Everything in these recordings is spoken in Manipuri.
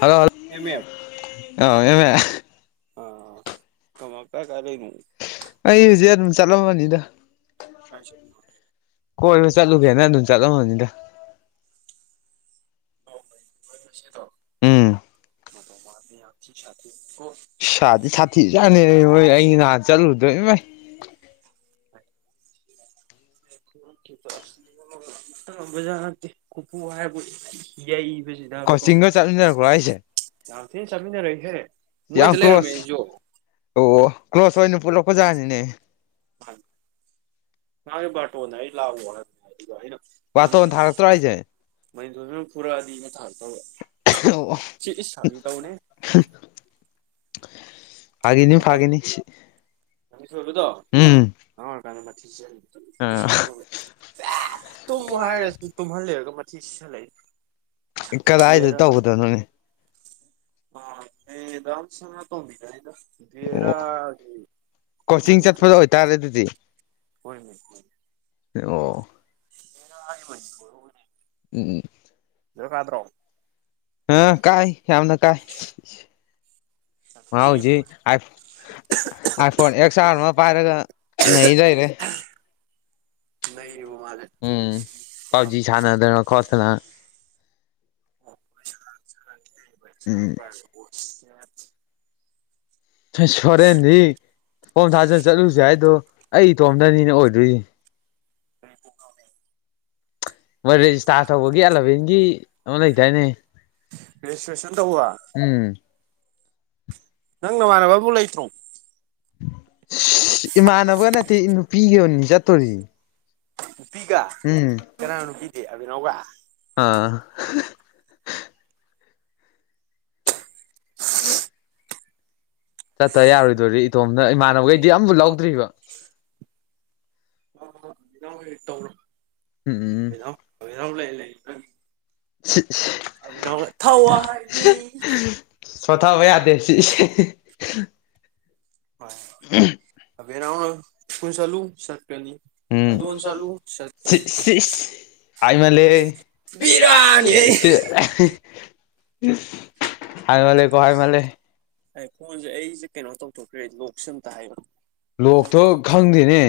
ꯍꯂꯣ ꯑꯦꯝ ꯃꯦꯝ ꯑ ꯀꯃ ꯀꯥꯢ ꯀꯥꯢ ꯂꯩꯅꯣ ꯑꯩ ꯍꯧꯖꯤꯛ ꯑꯗꯨꯝ ꯆꯠꯂꯝꯕꯅꯤꯗ ꯀꯣꯏꯕ ꯆꯠꯂꯨꯒꯦꯅ ꯑꯗꯨꯝ ꯆꯠꯂꯝꯕꯅꯤꯗ ꯈꯣꯢ ꯉꯁꯤꯗꯣ ꯎꯝ ꯃꯇꯧ ꯃꯥꯟꯗꯦ ꯌꯥꯝ ꯊꯤ ꯁꯥꯊꯤꯀꯣ ꯁꯥꯗꯤ ꯁꯥꯊꯤꯖꯥꯠꯅꯦ ꯍꯦ ꯑꯩ ꯅꯍꯥꯟ ꯆꯠꯂꯨꯕꯗꯣ ꯏꯃꯥꯏ [inaudible] [unintelligible] ꯉꯝꯕꯖꯥꯠ ꯅꯠꯇꯦ ꯈꯨꯐꯨ ꯍꯥꯢꯕꯨ ꯌꯩꯕꯤ ꯀꯣꯆꯤꯡꯒ ꯆꯠꯃꯤꯟꯅꯔꯛꯄ꯭ꯔꯣ ꯍꯥꯢꯁꯦ ꯌꯥꯝ ꯊꯤꯅ ꯆꯠꯃꯤꯟꯅꯔꯛꯑꯦꯍꯦ ꯃꯣꯢꯗ ꯂꯩꯔꯝꯃꯦ ꯀ꯭ꯂꯣꯁ ꯑꯩꯁꯨ ꯑꯣ ꯀ꯭ꯂꯣꯁ ꯑꯣꯏꯅ ꯄꯨꯜꯂꯛꯄ ꯖꯥꯠꯅꯤꯅꯦ ꯑꯪ ꯃꯥꯒꯤ ꯕꯥꯔꯇꯣꯟꯗ ꯑꯩ ꯂꯥꯛꯑꯣꯅ [unintelligible] ꯗꯨꯗ ꯑꯩꯅ ꯕꯥꯔꯇꯣꯟ ꯊꯥꯔꯛꯇ꯭ꯔꯣ ꯍꯥꯢꯁꯦ ꯃꯅꯤꯊꯣꯢꯕꯅ ꯐꯨꯔꯛꯑꯗꯤꯅ ꯊꯥꯔꯛꯇꯕ ꯑꯣ ꯁꯤ ꯏꯁ ꯐꯥꯒꯤ ꯇꯧꯕꯅꯦ ꯐꯥꯒꯤꯅꯤ ꯐꯥꯒꯤꯅꯤ ꯃꯊꯣꯏꯕꯗꯣ ꯎꯝ ꯑꯉꯥꯡ ꯑꯣꯢꯔꯤꯀꯥꯟꯗ ꯃꯊꯤ ꯆꯤꯠꯂꯤꯅꯦ ꯑ ꯇꯨꯝꯃꯣ ꯍꯥꯏꯔꯒ ꯇꯨꯝꯍꯟꯂꯦꯔꯒ ꯃꯊꯤ ꯆꯤꯠꯁꯜꯂꯛꯏꯅꯦ ꯀꯗꯥꯏꯗ ꯇꯧꯕꯗꯅꯣꯅꯦ ꯑ ꯃꯦꯗꯥꯝ ꯁꯅꯥꯇꯣꯝꯕꯤꯗꯅꯤꯗ ꯑꯣ ꯚꯦꯔꯥꯗꯤ ꯀꯣꯆꯤꯡ ꯆꯠꯄꯗ ꯑꯣꯏꯇꯥꯔꯦ ꯑꯗꯨꯗꯤ ꯍꯣꯏꯅꯦ ꯑꯣ [unintelligible] ꯎꯝ ꯅꯦꯠꯋꯥꯛ ꯀꯥꯗ꯭ꯔꯣ ꯑ ꯀꯥꯏ ꯌꯥꯝꯅ ꯀꯥꯏ ꯃꯥ ꯍꯧꯖꯤꯛ I iPhone X R ꯑꯃ ꯄꯥꯏꯔꯒ ꯅꯩ ꯂꯩꯔꯦ ꯅꯩ ꯎꯝ ꯄꯞꯖꯤ ꯁꯥꯅꯗꯅ ꯈꯣꯠꯇꯅ ꯎꯝ [unintelligible] ꯑꯁ ꯍꯣꯔꯦꯟꯗꯤ ꯐꯣꯝ ꯊꯥꯖꯟ ꯆꯠꯂꯨꯁꯦ ꯍꯥꯏꯗꯣ ꯑꯩ ꯏꯇꯣꯝꯗꯅꯤꯅꯦ ꯑꯣꯏꯗꯣꯏꯁꯦ ꯑꯩ ꯀꯣꯛ ꯉꯥꯎꯔꯦ ꯃꯣꯏ ꯔꯦꯖꯤꯁꯇꯥꯔ ꯇꯧꯕꯒꯤ ꯑꯦꯂꯚꯦꯟꯒꯤ ꯑꯃ ꯂꯩꯗꯥꯢꯅꯦ ꯔꯦꯖꯤꯁꯇ꯭ꯔꯦꯁꯟ ꯇꯧꯕ ꯅꯪ ꯅꯃꯥꯟꯅꯕ ꯑꯝꯕꯨꯛ ꯂꯩꯇ꯭ꯔꯣ ꯏꯃꯥꯟꯅꯕꯒ ꯅꯠꯇꯦ ꯅꯨꯄꯤꯒ ꯑꯣꯏꯅꯅꯦ ꯆꯠꯇꯣꯔꯤ ꯅꯨꯄꯤꯒ ꯎꯝ ꯀꯅꯥ ꯅꯨꯄꯤꯗꯤ ꯑꯕꯦꯅꯥꯎꯒ [unintelligible] ꯆꯠꯇ ꯌꯥꯔꯣꯏꯗꯣꯔꯤ ꯏꯇꯣꯝꯅ ꯏꯃꯥꯟꯅꯕꯈꯩꯗꯤ ꯑꯃꯕꯧ ꯂꯧꯗ꯭ꯔꯤꯕ ꯎꯝ ꯎꯝ [unintelligible] ꯑꯕꯦꯅꯥꯎꯅ ꯊꯋꯥꯏꯅꯤ ꯁꯣꯊꯕ ꯌꯥꯗꯦ ꯁꯤ [unintelligible] [unintelligible] ꯑꯕꯦꯅꯥꯎꯅ ꯁ꯭ꯀꯨꯜ ꯆꯠꯂꯨ ꯆꯠ ꯎꯝ ꯑꯗꯣꯝꯗ ꯆꯠꯂꯨ ꯆꯠ ꯍꯥꯏꯃꯜꯂꯦꯍꯦ ꯑꯩ ꯕꯦꯔꯥꯅꯤꯍꯦ ꯏꯁ ꯍꯥꯏꯃꯜꯂꯦ ꯀꯣ ꯍꯥꯏꯃꯜꯂꯦ ꯑꯩ ꯐꯣꯟꯁꯦ ꯑꯩꯁꯦ ꯀꯩꯅꯣ ꯇꯧꯊꯣꯛꯇ꯭ꯔꯦ ꯂꯣꯛꯁꯦ ꯑꯃꯨꯛꯇ ꯍꯥꯏꯔꯛꯑꯣ ꯂꯣꯛꯇꯣ ꯈꯪꯗꯦꯅꯦ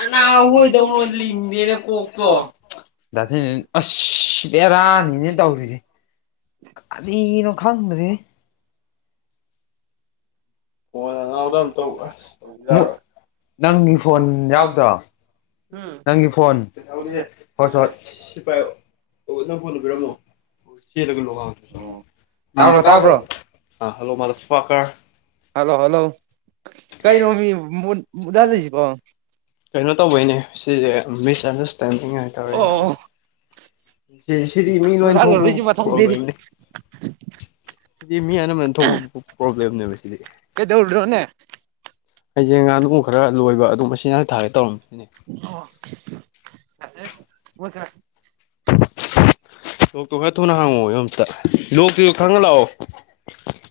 ꯑꯅꯥꯍꯣꯏꯗꯧ ꯂꯣꯏ ꯂꯤꯡꯗꯦꯅꯦ ꯀꯣꯛꯇꯣ ꯗꯥꯗꯤꯅꯦꯁ ꯑꯁ ꯕꯦꯔꯥꯅꯤꯅꯦ ꯇꯧꯔꯤꯁꯦ ꯀꯔꯤꯅꯣ ꯈꯉꯗ꯭ꯔꯦꯍꯦ ꯐꯣꯟ ꯅꯥꯅꯥꯎꯗ ꯑꯃꯨꯛꯇ ꯇꯧ ꯑꯁ ꯀꯣꯜ ꯌꯥꯗ꯭ꯔꯦ ꯅꯪꯒꯤ ꯐꯣꯟ ꯀꯣꯜ ꯌꯥꯎꯗ꯭ꯔꯣ ꯌꯥꯎꯗ꯭ꯔꯥ ꯅꯪꯒꯤ ꯐꯣꯟ ꯍꯣꯏ ꯁꯤ ꯍꯣꯏ ꯄꯥꯏꯌꯣ ꯑꯣ ꯅꯪ ꯐꯣꯟꯗꯨ ꯄꯤꯔꯝꯃꯣ ꯆꯦꯜꯂꯒ ꯑꯣ ꯇꯥꯕ꯭ꯔꯣ ꯇꯥꯕ꯭ꯔꯣ ꯍꯜꯂꯣ ꯃꯥꯗ꯭ꯔ ꯐꯛꯀ꯭ꯔ ꯍꯜꯂꯣ ꯍꯜꯂꯣ ꯀꯩꯅꯣꯃꯤ ꯃꯨꯠ ꯃꯨꯠꯍꯜꯂꯤꯁꯤꯕꯣ ꯀꯩꯅꯣ ꯇꯧꯕꯩꯅꯦ ꯁꯤꯁꯦ ꯃꯤꯁꯑꯟꯗ꯭ꯔꯁꯇꯦꯟꯗꯤꯡ ꯍꯥꯏ ꯇꯧꯔꯛꯏꯕ ꯑꯣ ꯁꯤ ꯁꯤꯗꯤ ꯃꯤ ꯂꯣꯏ ꯊꯣꯛꯄ ꯃꯨꯠꯍꯜꯂꯔꯣꯏꯁꯤ ꯃꯊꯪꯗꯩꯗꯤ ꯄꯔ꯭ꯣꯕꯂꯦꯝꯅꯤ [inaudible] ꯁꯤꯗꯤ ꯃꯤ ꯑꯅꯃꯕꯅ ꯊꯣꯛꯄ ꯄ꯭ꯔꯣꯕ꯭ꯂꯦꯝꯅꯦꯕ ꯁꯤꯗꯤ ꯀꯩꯗꯧꯔꯤꯅꯣꯅꯦ ꯑꯩꯁꯦ ꯉꯥꯅꯨ ꯈꯔ ꯂꯣꯏꯕ ꯑꯗꯨ ꯃꯆꯤꯟꯖꯥꯛ ꯊꯥꯒꯦ ꯇꯧꯔꯝꯃꯤ ꯑꯣ ꯐꯖꯩ [unintelligible] ꯂꯣꯛꯇꯨ ꯈꯔ ꯊꯨꯅ ꯍꯥꯡꯉꯛꯑꯣ ꯑꯝꯇ ꯂꯣꯛꯇꯨ ꯈꯪꯉ ꯂꯥꯛꯑꯣ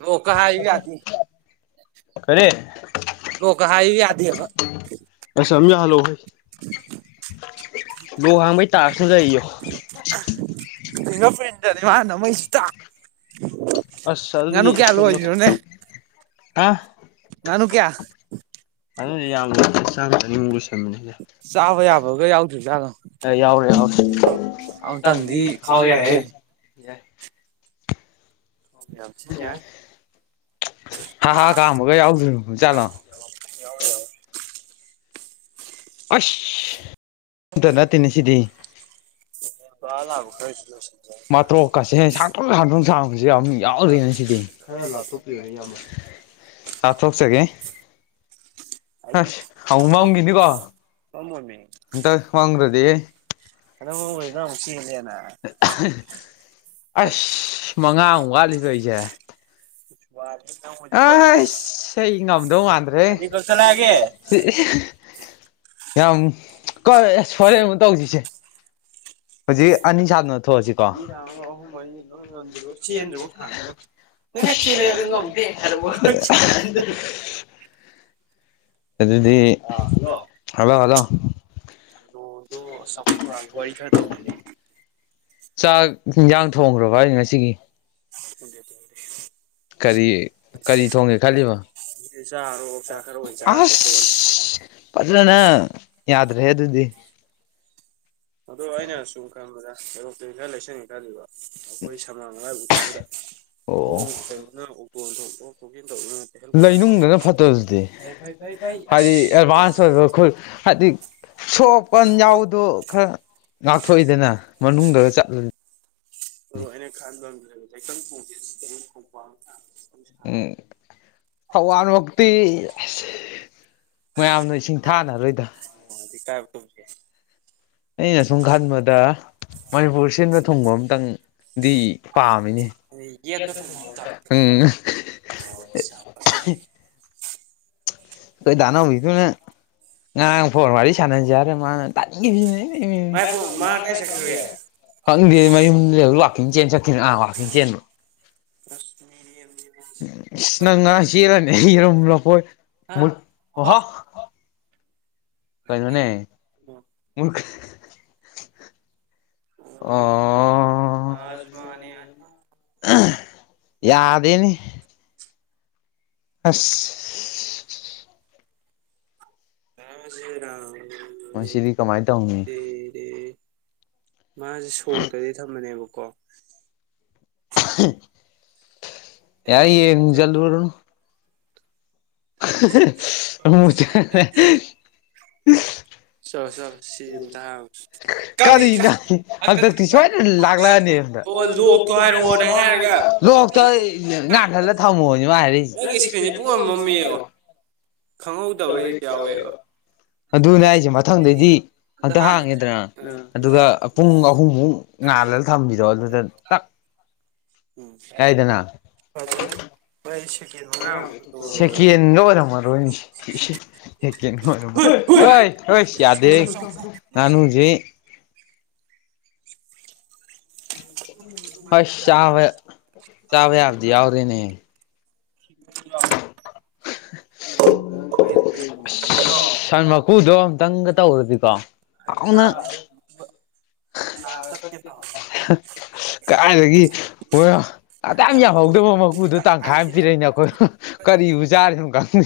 ꯂꯣꯛꯀꯥ ꯍꯥꯏꯌꯨ ꯌꯥꯗꯦ ꯀꯔꯤ ꯂꯣꯛꯀ ꯍꯥꯏꯌꯨ ꯌꯥꯗꯦꯕ ꯑꯁ ꯑꯝ ꯌꯥꯍꯜꯂꯣ ꯍꯣꯏ ꯂꯣꯛ ꯍꯥꯡꯕꯒꯤ ꯇꯥꯛꯁꯁꯨ ꯂꯩ ꯌꯨ ꯐꯤꯡꯒ꯭ꯔ ꯄꯔꯤꯟꯇꯅꯦ ꯃꯥꯅ ꯅꯝꯃꯛ ꯏꯁꯤꯁꯨ ꯇꯥꯗꯦ ꯑꯁ ꯑꯗꯨꯗꯤ ꯑ ꯉꯥꯅꯨ ꯀꯌꯥ ꯉꯥꯅꯨꯁꯤ ꯌꯥꯝꯅ ꯆꯥꯝꯃ ꯆꯅꯤꯃꯨꯛ ꯂꯣꯏꯁꯤꯟ ꯆꯥꯕ ꯌꯥꯎꯔꯦ ꯌꯥꯕꯒ ꯌꯥꯎꯗ꯭ꯔꯤꯖꯥꯠꯂꯣ ꯌꯥꯎꯔꯦ ꯑꯃꯇꯡꯗꯤ ꯑꯃꯨꯛꯇꯪꯗꯤ ꯈꯥꯎ ꯌꯥ ꯍꯦ ꯌꯥꯏꯍꯦ ꯌꯥꯏ ꯌꯥꯝ ꯊꯤꯟ ꯌꯥꯏ ꯍꯥꯥ ꯍꯥ ꯀꯥꯝꯕꯒ ꯌꯥꯎꯗ꯭ꯔꯤꯕ ꯖꯥꯠꯂꯣ ꯌꯥꯎꯔꯣꯏ ꯌꯥꯎꯔꯣꯏ ꯑꯁ ꯑꯃꯇ ꯅꯠꯇꯦꯅꯦ ꯁꯤꯗꯤ ꯀꯪꯉꯥ ꯂꯥꯕ ꯈꯔꯁꯨ ꯂꯣꯎꯁꯟ ꯃꯥꯇ꯭ꯔꯣꯛꯀꯁꯦ ꯁꯥꯡꯇꯣꯛ ꯁꯥꯡꯇꯣꯛ ꯁꯥꯡꯕꯁꯨ ꯌꯥꯝ ꯌꯥꯎꯔꯤꯅ ꯁꯤꯗꯤ ꯈ꯭ꯔ ꯂꯥꯞꯊꯣꯛꯄꯤꯌꯨꯅꯦ ꯏꯌꯥꯝꯕ ꯂꯥꯞꯊꯣꯛꯆꯒꯦ ꯑꯩꯗꯤ ꯈꯪꯉꯝꯅꯤꯀꯣ ꯈꯪꯉꯣꯏꯃꯤ ꯑꯇ ꯋꯥꯉ꯭ꯔꯗꯤ ꯍꯟꯗꯛ ꯃꯔꯛ ꯅꯪ ꯑꯃꯨꯛ ꯆꯦꯜꯂꯦꯅ [unintelligible] ꯑꯁ ꯃꯉꯥꯃꯨꯛ ꯋꯥꯠꯂꯤꯇꯧꯔꯤꯁꯦ ꯋꯥꯔꯦ ꯅꯪ ꯍꯧꯖꯤꯛ ꯑꯁ ꯑꯩ ꯉꯝꯗꯧ ꯃꯥꯟꯗ꯭ꯔꯦꯍꯦ ꯀꯛꯊꯠꯂꯛꯑꯒꯦ ꯌꯥꯝ ꯀꯜꯂꯦ ꯍꯣꯔꯦꯟ ꯑꯃꯨꯛ ꯇꯧꯁꯤꯁꯦ ꯍꯧꯖꯤꯛ ꯑꯅꯤ ꯁꯥꯟꯅ ꯊꯣꯛꯑꯁꯤꯀꯣ ꯑꯅꯤ ꯊꯥꯡꯉꯒ ꯑꯍꯨꯝ ꯃꯔꯤ ꯂꯣꯏ ꯆꯦꯟꯗ꯭ꯔꯤꯕꯧ ꯊꯥꯡꯗꯣꯔꯝ ꯑꯦꯛꯆꯦꯜ ꯉꯝꯗꯦ ꯍꯥꯏꯔꯕ ꯍꯩꯁ ꯑꯗꯨꯗꯤ ꯍꯜꯂꯣ ꯍꯜꯂꯣ ꯂꯣꯗꯣ ꯑꯁ ꯆꯥꯎꯈꯠ ꯊꯧꯔꯥꯡꯒꯤ ꯋꯥꯔꯤ ꯈꯔ ꯇꯧꯁꯤꯅꯦ ꯆꯥꯛ ꯏꯟꯖꯥꯡ ꯊꯣꯡꯈꯒ꯭ꯔꯕꯅꯦ ꯉꯁꯤꯒꯤ ꯊꯣꯡꯗꯦ ꯊꯣꯡꯗ꯭ꯔꯤ ꯀꯔꯤ ꯀꯔꯤ ꯊꯣꯡꯒꯦ ꯈꯜꯂꯤꯕꯥ ꯁꯤꯗꯤ ꯆꯥꯔꯔꯣ ꯑꯣꯛꯆꯥꯛ ꯈꯔ ꯑꯣꯏ ꯆꯥ ꯇꯣꯛꯊꯣꯛꯑꯅꯤ ꯑꯁ ꯇꯜꯂꯦꯍꯦ ꯑꯗꯨꯗꯤ ꯑꯗꯣ ꯑꯩꯅ ꯁꯨꯝ ꯈꯟꯕꯗ ꯔꯣꯛꯇꯦꯜ ꯈꯔ ꯂꯩꯁꯟꯒꯦ ꯈꯜꯂꯤꯕ ꯑꯩꯈꯣꯏ ꯁꯃꯥꯡ ꯂꯝꯒꯥꯏꯕꯨꯛ ꯑꯣ ꯈꯣꯡ ꯀꯩꯅꯣꯅ ꯑꯣꯛꯇꯣꯅ ꯊꯣꯛ ꯑꯣꯛ ꯊꯣꯛꯀꯤ ꯂꯩꯅꯨꯡꯗꯅ ꯐꯠꯇ꯭ꯔꯣꯗꯨꯗꯤ ꯐꯩ ꯐꯩ ꯍꯥꯏꯗꯤ ꯑꯦꯗꯚꯥꯟꯁ ꯑꯣꯏꯕ ꯍꯥꯏꯗꯤ ꯁꯣꯛ ꯄꯟ ꯌꯥꯎꯕꯗꯣ ꯈꯔ ꯉꯥꯛꯊꯣꯛꯏꯗꯅꯥ ꯃꯅꯨꯡꯗ ꯆꯠꯂ ꯃꯔꯨꯞ ꯑꯩꯅ ꯈꯟꯕ ꯑꯃꯗꯤ ꯂꯩꯕ ꯂꯩꯀꯪ ꯊꯣꯡꯖꯦ ꯁꯤꯗꯩ ꯈꯣꯡꯄꯥꯛꯑꯝ ꯎꯝ ꯊꯋꯥꯟꯃꯛꯇꯤ ꯃꯌꯥꯝ ꯃꯌꯥꯝꯅ ꯏ ꯁꯤꯡꯊꯥꯅꯔꯣꯏꯗ [inaudible] ꯑꯩꯅ ꯁꯨꯝ ꯈꯟꯕꯗꯥ ꯃꯅꯤꯄꯨꯔ ꯁꯤꯟꯕ ꯊꯨꯡꯕ ꯑꯃꯇꯪꯗꯤ ꯄꯥꯝꯃꯤꯅꯦ ꯑꯗꯩ ꯌꯦꯠꯄ ꯒꯦꯠꯇ ꯊꯨꯝꯃꯣꯔꯛꯀ ꯑꯣ ꯆꯥꯞ ꯐꯖꯩ ꯈꯣꯏ ꯗꯥꯅꯥꯎꯕꯤꯗꯨꯅꯥ ꯉꯥꯡ ꯐꯣꯟ ꯋꯥꯔꯤ ꯁꯥꯟꯅꯖꯤ ꯍꯥꯏꯔ ꯃꯥꯅ ꯇꯟꯒꯤꯞꯁꯤꯅ ꯪ ꯃꯥꯏꯕꯣ ꯃꯥ ꯀꯥꯏ ꯆꯠꯈ꯭ꯔꯒꯦ ꯈꯪꯗꯤꯌꯦ ꯃꯌꯨꯝꯗ ꯂꯩꯌꯧ ꯋꯥꯀꯤꯡ ꯆꯦꯟ ꯆꯠꯈꯤꯕꯅꯦ ꯎꯝ ꯋꯥꯥꯛꯀꯤꯡ ꯆꯦꯟꯕ ꯑꯁ ꯃꯤꯔꯦꯝ ꯏꯁ ꯅꯪ ꯉꯔꯥꯡ ꯆꯦꯜꯂꯅꯤ ꯌꯦꯔꯨꯝ ꯂꯐꯣꯏ ꯑꯣ ꯍꯣ ꯀꯩꯅꯣꯅꯦ ꯃꯨꯠ ꯑꯣ [unintelligible] ꯌꯥꯗꯦꯅꯦ ꯑꯁ [unintelligible] ꯃꯁꯤꯗꯤ ꯀꯃꯥꯏ ꯇꯧꯅꯤ ꯃꯥꯖꯦ ꯁꯣꯛꯇꯗꯤ ꯊꯝꯕꯅꯦꯕꯀꯣ ꯌꯥꯔꯦ ꯌꯦꯡꯖꯜꯂꯨꯔꯣ ꯆꯂꯣ ꯆꯂꯣ ꯁꯤꯁꯦ ꯑꯝꯇ ꯍꯥꯏꯔꯣ [unintelligible] ꯀꯔꯤ ꯀꯔꯤꯅꯣ ꯅꯪ ꯍꯟꯇꯛꯇꯤ ꯁꯣꯏꯗꯅ ꯂꯥꯛꯂꯑꯅꯤ ꯍꯣ ꯂꯣꯛꯇꯣ ꯍꯥꯏꯔꯛꯑꯣꯅ ꯍꯥꯏꯔꯒ ꯂꯣꯛꯇꯣ ꯉꯥꯟꯊꯍꯜꯂ ꯊꯝꯃꯣꯅꯦ ꯃꯥ ꯍꯥꯏꯔꯛꯏꯖꯦ ꯅꯪꯒꯤ ꯑꯩ ꯏꯁꯀ꯭ꯔꯤꯟꯁꯦ ꯏꯁꯄꯥ꯭ꯦꯛꯁꯦ ꯄꯨꯡꯃꯝ ꯄꯨꯝꯃꯝ ꯃꯝꯃꯤꯌꯣ ꯃꯝꯃꯤꯕꯣ ꯃꯅꯨꯡꯗ ꯈꯪꯍꯧꯗꯕ ꯍꯦꯛ ꯀꯩꯀꯩꯅꯣ ꯌꯥꯎꯋꯦꯕ ꯌꯥꯎꯌꯦꯕ ꯑꯗꯨꯅꯦ ꯍꯥꯏꯖꯦ ꯃꯊꯪꯗꯩꯗꯤ ꯑꯝꯇ ꯍꯟꯇꯛ ꯍꯥꯡꯒꯦ ꯍꯥꯡꯉꯦꯗꯅꯥ ꯑ ꯑꯗꯨꯒ ꯄꯨꯡ ꯑꯍꯨꯝꯃꯨꯛ ꯉꯥꯜꯂꯜ ꯊꯝꯕꯤꯗꯣ ꯑꯗꯨꯗ ꯇꯛ ꯎꯝ ꯌꯥꯏꯗꯅ ꯐꯖꯩ ꯃꯥꯏꯖꯦ ꯁꯦꯀꯦꯟꯒ ꯑꯣꯏꯔꯝꯃꯔꯣꯏ ꯏꯁꯦ ꯁꯦꯀꯦꯟꯒ ꯑꯣꯏꯔꯝꯃꯔꯣꯏ ꯍꯣꯏꯁ ꯌꯥꯗꯦꯍꯦ ꯉꯥꯅꯨꯖꯤ ꯍꯩꯁ ꯆꯥꯕ ꯆꯥꯕ ꯌꯥꯕꯗꯤ ꯌꯥꯎꯔꯦꯅꯦ [inaudible] ꯑꯁ ꯁꯟ ꯃꯀꯨꯗꯣ ꯑꯝꯇꯪꯒ ꯇꯧꯔꯗꯤꯀꯣ ꯀꯩ ꯆꯥꯑꯔꯣꯏ ꯃꯀꯨꯒ ꯌꯥꯒ ꯇꯠꯀꯦ ꯇꯧꯏ ꯀꯔꯥꯏꯗꯒꯤ ꯍꯣꯏ ꯑꯗꯥꯝ ꯌꯥꯝꯍꯧꯗꯕ ꯃꯀꯨꯗꯣ ꯇꯪꯈꯥꯏ ꯑꯝ ꯑꯣꯏꯔꯝꯒꯅꯤ ꯄꯤꯔꯛꯏꯅꯦ ꯑꯩꯈꯣꯏ ꯍꯨꯝ ꯀꯔꯤꯕꯨ ꯆꯥꯔꯤꯅꯣ ꯈꯪꯗꯦ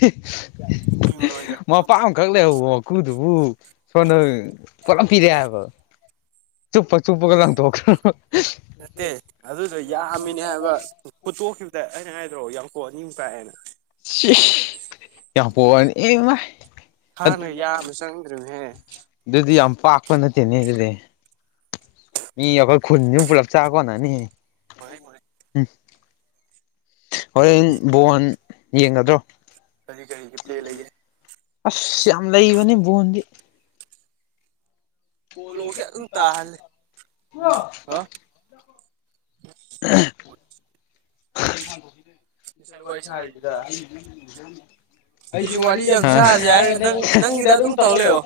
ꯍꯤ ꯍꯨꯏ ꯃ ꯃꯄꯥꯛ ꯑꯃꯈꯛ ꯂꯩꯍꯧꯕ ꯃꯀꯨꯗꯨꯕꯨ ꯁꯣꯝꯗ ꯄꯨꯂꯞ ꯄꯤꯔꯛꯑꯦ ꯍꯥꯏꯕ [inaudible] ꯆꯨꯞꯄꯒ ꯂꯪꯊꯣꯛꯈ꯭ꯔꯕ ꯅꯠꯇꯦ ꯑꯗꯨꯗꯣ ꯌꯥꯝꯃꯤꯅꯦ ꯍꯥꯏꯕ ꯐꯨꯠꯇꯣꯛꯈꯤꯕ ꯑ ꯑꯩꯅ ꯍꯥꯏꯗ꯭ꯔꯣ ꯌꯥꯝ ꯀꯣ ꯅꯤꯡ ꯄꯥꯛꯑꯦꯅ ꯁꯤꯁ ꯌꯥꯝ ꯀꯣꯕꯔꯅꯤ ꯏꯃꯥꯏ ꯊꯥꯡꯅ ꯌꯥꯟꯕꯁꯨ ꯆꯡꯗ꯭ꯔꯦꯍꯦ ꯑꯗꯨꯗꯤ ꯌꯥꯝ ꯄꯥꯛꯄ ꯅꯠꯇꯦꯅꯦ ꯑꯗꯨꯗꯤ ꯃꯤ ꯑꯩꯈꯣꯏ ꯈꯨꯜꯁꯤ ꯄꯨꯂꯞ ꯆꯥ ꯀꯣꯅꯥꯅꯤ ꯃꯍꯩ ꯃꯍꯩ ꯍꯣꯔꯦꯟ ꯕꯣꯟ ꯌꯦꯡꯒꯗ꯭ꯔꯣ ꯀꯔꯤ ꯀꯔꯤꯒꯤ ꯄ꯭ꯂꯦ ꯂꯩꯒꯦ ꯑ ꯌꯥꯝ ꯂꯩꯕꯅꯤ ꯕꯣꯟꯗꯤ ꯄꯣꯂꯣꯁꯦ ꯑꯗꯨꯝ ꯇꯥꯍꯜꯂꯦ ꯍꯥ [unintelligible] ꯉꯁꯥꯏ ꯋꯥꯔꯤ ꯁꯥꯏꯁꯤꯗ ꯁꯥꯔꯤꯗꯨꯗ ꯑꯩꯁꯨ ꯋꯥꯔꯤ ꯋꯥꯔꯤꯗ ꯌꯥꯝ ꯁꯥꯁꯦ ꯍꯥꯏꯔꯒ ꯅꯪ ꯅꯪꯒꯤꯗ ꯑꯗꯨꯝ [unintelligible] ꯇꯧ ꯇꯧꯪꯂꯩꯌꯣ ꯂꯩꯌꯣ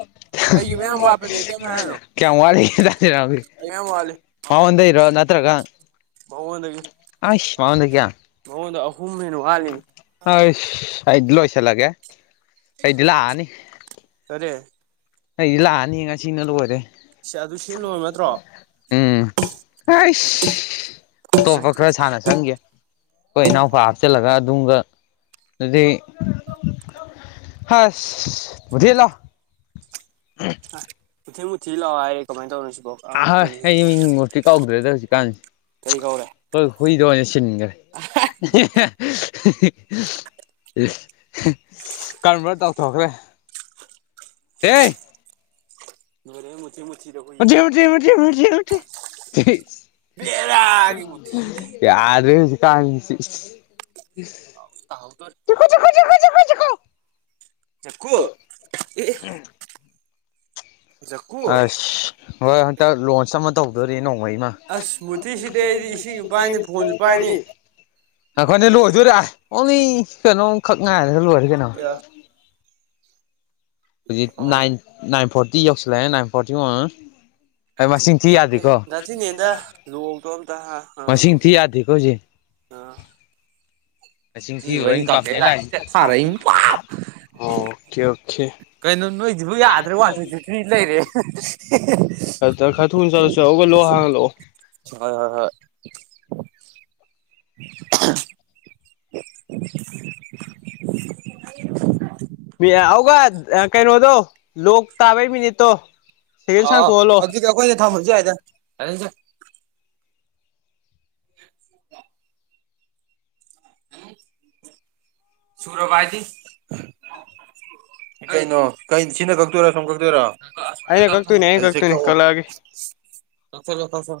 ꯑꯩꯒꯤ ꯃꯌꯥꯝ ꯋꯥꯠꯄꯗꯩ ꯀꯩꯝ ꯍꯥꯏꯔꯅꯨ ꯀꯌꯥ ꯋꯥꯜꯂꯤ [unintelligible] ꯑꯩ ꯃꯌꯥꯝ ꯋꯥꯠꯂꯤ ꯃꯥꯑꯣꯟꯗꯩꯔꯣ ꯅꯠꯇ꯭ꯔꯒ ꯑꯁ ꯃꯥꯎꯣꯟꯗꯒꯤ ꯃꯑꯣꯟꯗ ꯑꯍꯨꯝ ꯍꯦꯟꯅ ꯋꯥꯠꯂꯤ ꯍꯥꯏꯁ ꯑꯩꯗꯤ ꯂꯣꯏꯁꯤꯜꯂꯒꯦ ꯑꯩꯗꯤ ꯀꯔꯤ ꯑꯩ ꯂꯥꯛꯑꯅꯤ ꯉꯁꯤꯅ ꯂꯣꯏꯔꯦ ꯁꯤ ꯑꯗꯨ ꯁꯤ ꯂꯣꯔꯕ ꯅꯠꯇ꯭ꯔꯣ ꯍꯩꯁ ꯑꯇꯣꯞꯄ ꯈꯔ ꯁꯥꯟꯅ ꯆꯪꯒꯦ ꯑꯩꯈꯣꯏ ꯏꯅꯥꯎꯄꯥ ꯍꯥꯞꯆꯤꯜꯂꯒ ꯅꯨꯡꯒ ꯑꯗꯨꯗꯤ ꯍꯁ ꯃꯨꯊꯤ ꯂꯥꯎ ꯃꯨꯊꯤ ꯃꯨꯊꯤ ꯂꯑꯣ ꯍꯥꯏꯔꯦ ꯀꯃꯥꯏꯅ ꯇꯧꯗꯣꯏꯅꯣ ꯑ ꯑꯩ ꯍꯩ ꯃꯍꯤꯒ ꯀꯤꯛ ꯀꯥꯎꯗ꯭ꯔꯦꯗ ꯍꯧꯖꯤꯛ ꯀꯔꯤ ꯀꯥꯟꯁꯤ ꯀꯧꯔꯦ ꯍꯣꯏ ꯍꯨꯏꯗꯣ ꯑꯣꯏꯅ ꯁꯤꯟꯈ꯭ꯔꯦ ꯀꯔꯝꯕ ꯇꯥꯎꯊꯣꯛꯈ꯭ꯔꯦ ꯑꯦ [unintelligible] ꯍꯨꯏ ꯃꯨꯊꯤ ꯃꯨꯊꯤ ꯃꯨꯊꯤ ꯃꯨꯊꯤ ꯕꯦꯔꯥꯒꯤ ꯃꯨꯊꯤꯅꯤ ꯌꯥꯗ꯭ꯔꯦ ꯍꯧꯖꯤꯛꯀꯥꯟꯁꯤ ꯇꯥꯍꯧꯗꯣꯔꯦ [unintelligible] ꯆꯀꯨ ꯑꯦ ꯑꯦ ꯖꯀꯨ ꯑꯁ ꯍꯣꯏ ꯍꯟꯇꯛ ꯂꯣꯟꯆ ꯑꯃ ꯇꯧꯗꯣꯔꯤ ꯅꯣꯡꯃꯩꯃ ꯑꯁ ꯃꯨꯊꯤꯁꯤꯗꯤ ꯑꯩꯗꯤ ꯏꯁꯤꯡꯁꯨ ꯄꯥꯏꯅꯤ ꯐꯣꯟꯁꯨ ꯄꯥꯏꯅꯤ [unintelligible] ꯉꯥꯏꯈꯣꯅꯦ ꯂꯣꯏꯗꯣꯏꯔꯥ ꯑꯣꯡꯂꯤ ꯀꯩꯅꯣꯝꯈꯛ ꯉꯥꯏꯔꯦ ꯂꯣꯏꯔꯦ ꯀꯩꯅꯣ ꯍꯧꯖꯤꯛ ꯅꯥꯏꯟ ꯅꯥꯏꯟ ꯐꯣꯔꯇꯤ ꯌꯧꯁꯤꯜꯂꯛꯑꯦ ꯅꯥꯏꯟ ꯐꯣꯔꯇꯤ ꯑꯩ ꯃꯁꯤꯡ ꯊꯤ ꯌꯥꯗꯦꯀꯣ ꯃꯁꯤꯡ ꯊꯤ ꯌꯥꯗꯦꯀꯣ ꯍꯧꯖꯤꯛ [unintelligible] ꯑ ꯃꯁꯤꯡ ꯊꯤꯔꯨꯕꯩ ꯀꯝꯄ꯭ꯜꯦꯟ ꯂꯥꯛꯏꯁꯦ ꯊꯥꯔꯛꯏ ꯑꯣ ꯊꯤꯌꯨ ꯀꯩꯅꯣ ꯅꯣꯏꯗꯨꯕꯨ ꯌꯥꯗ꯭ꯔꯕꯣ [unintelligible] ꯂꯩꯔꯦ [unintelligible] ꯊꯨꯅ ꯆꯠꯂꯣꯁꯦ ꯍꯧꯒꯠꯂꯣ ꯍꯥꯏꯔꯥ ꯍꯂꯛꯑꯣ ꯑꯍꯦꯝ [inaudible] ꯑꯗꯨꯒ ꯀꯩꯅꯣꯗꯣ ꯂꯣꯛ ꯇꯥꯕꯩ ꯃꯤꯅꯤꯠꯇꯣ ꯑ ꯁꯦꯀꯦꯟ ꯁꯥꯡꯇꯣꯛꯍꯜꯂꯣ ꯑꯗꯨꯗꯤ ꯀ ꯀꯣꯏꯅ ꯊꯥꯝꯃꯁꯨ ꯌꯥꯏꯗ [inaudible] [inaudible] ꯁꯨꯔꯕ ꯍꯥꯏꯗꯤ ꯀꯩꯅꯣ ꯁꯤꯅ ꯀꯛꯇꯣꯏꯔꯥ ꯁꯣꯝ ꯀꯛꯇꯣꯏꯔꯣ [unintelligible] ꯑꯩꯅ ꯀꯛꯇꯣꯏꯅꯦ ꯑꯩꯅ ꯀꯛꯇꯣꯏꯅꯦ ꯀꯛꯊꯠꯂꯣ ꯀꯛꯂꯛꯑꯒꯦ ꯀꯛꯊꯠꯂꯣ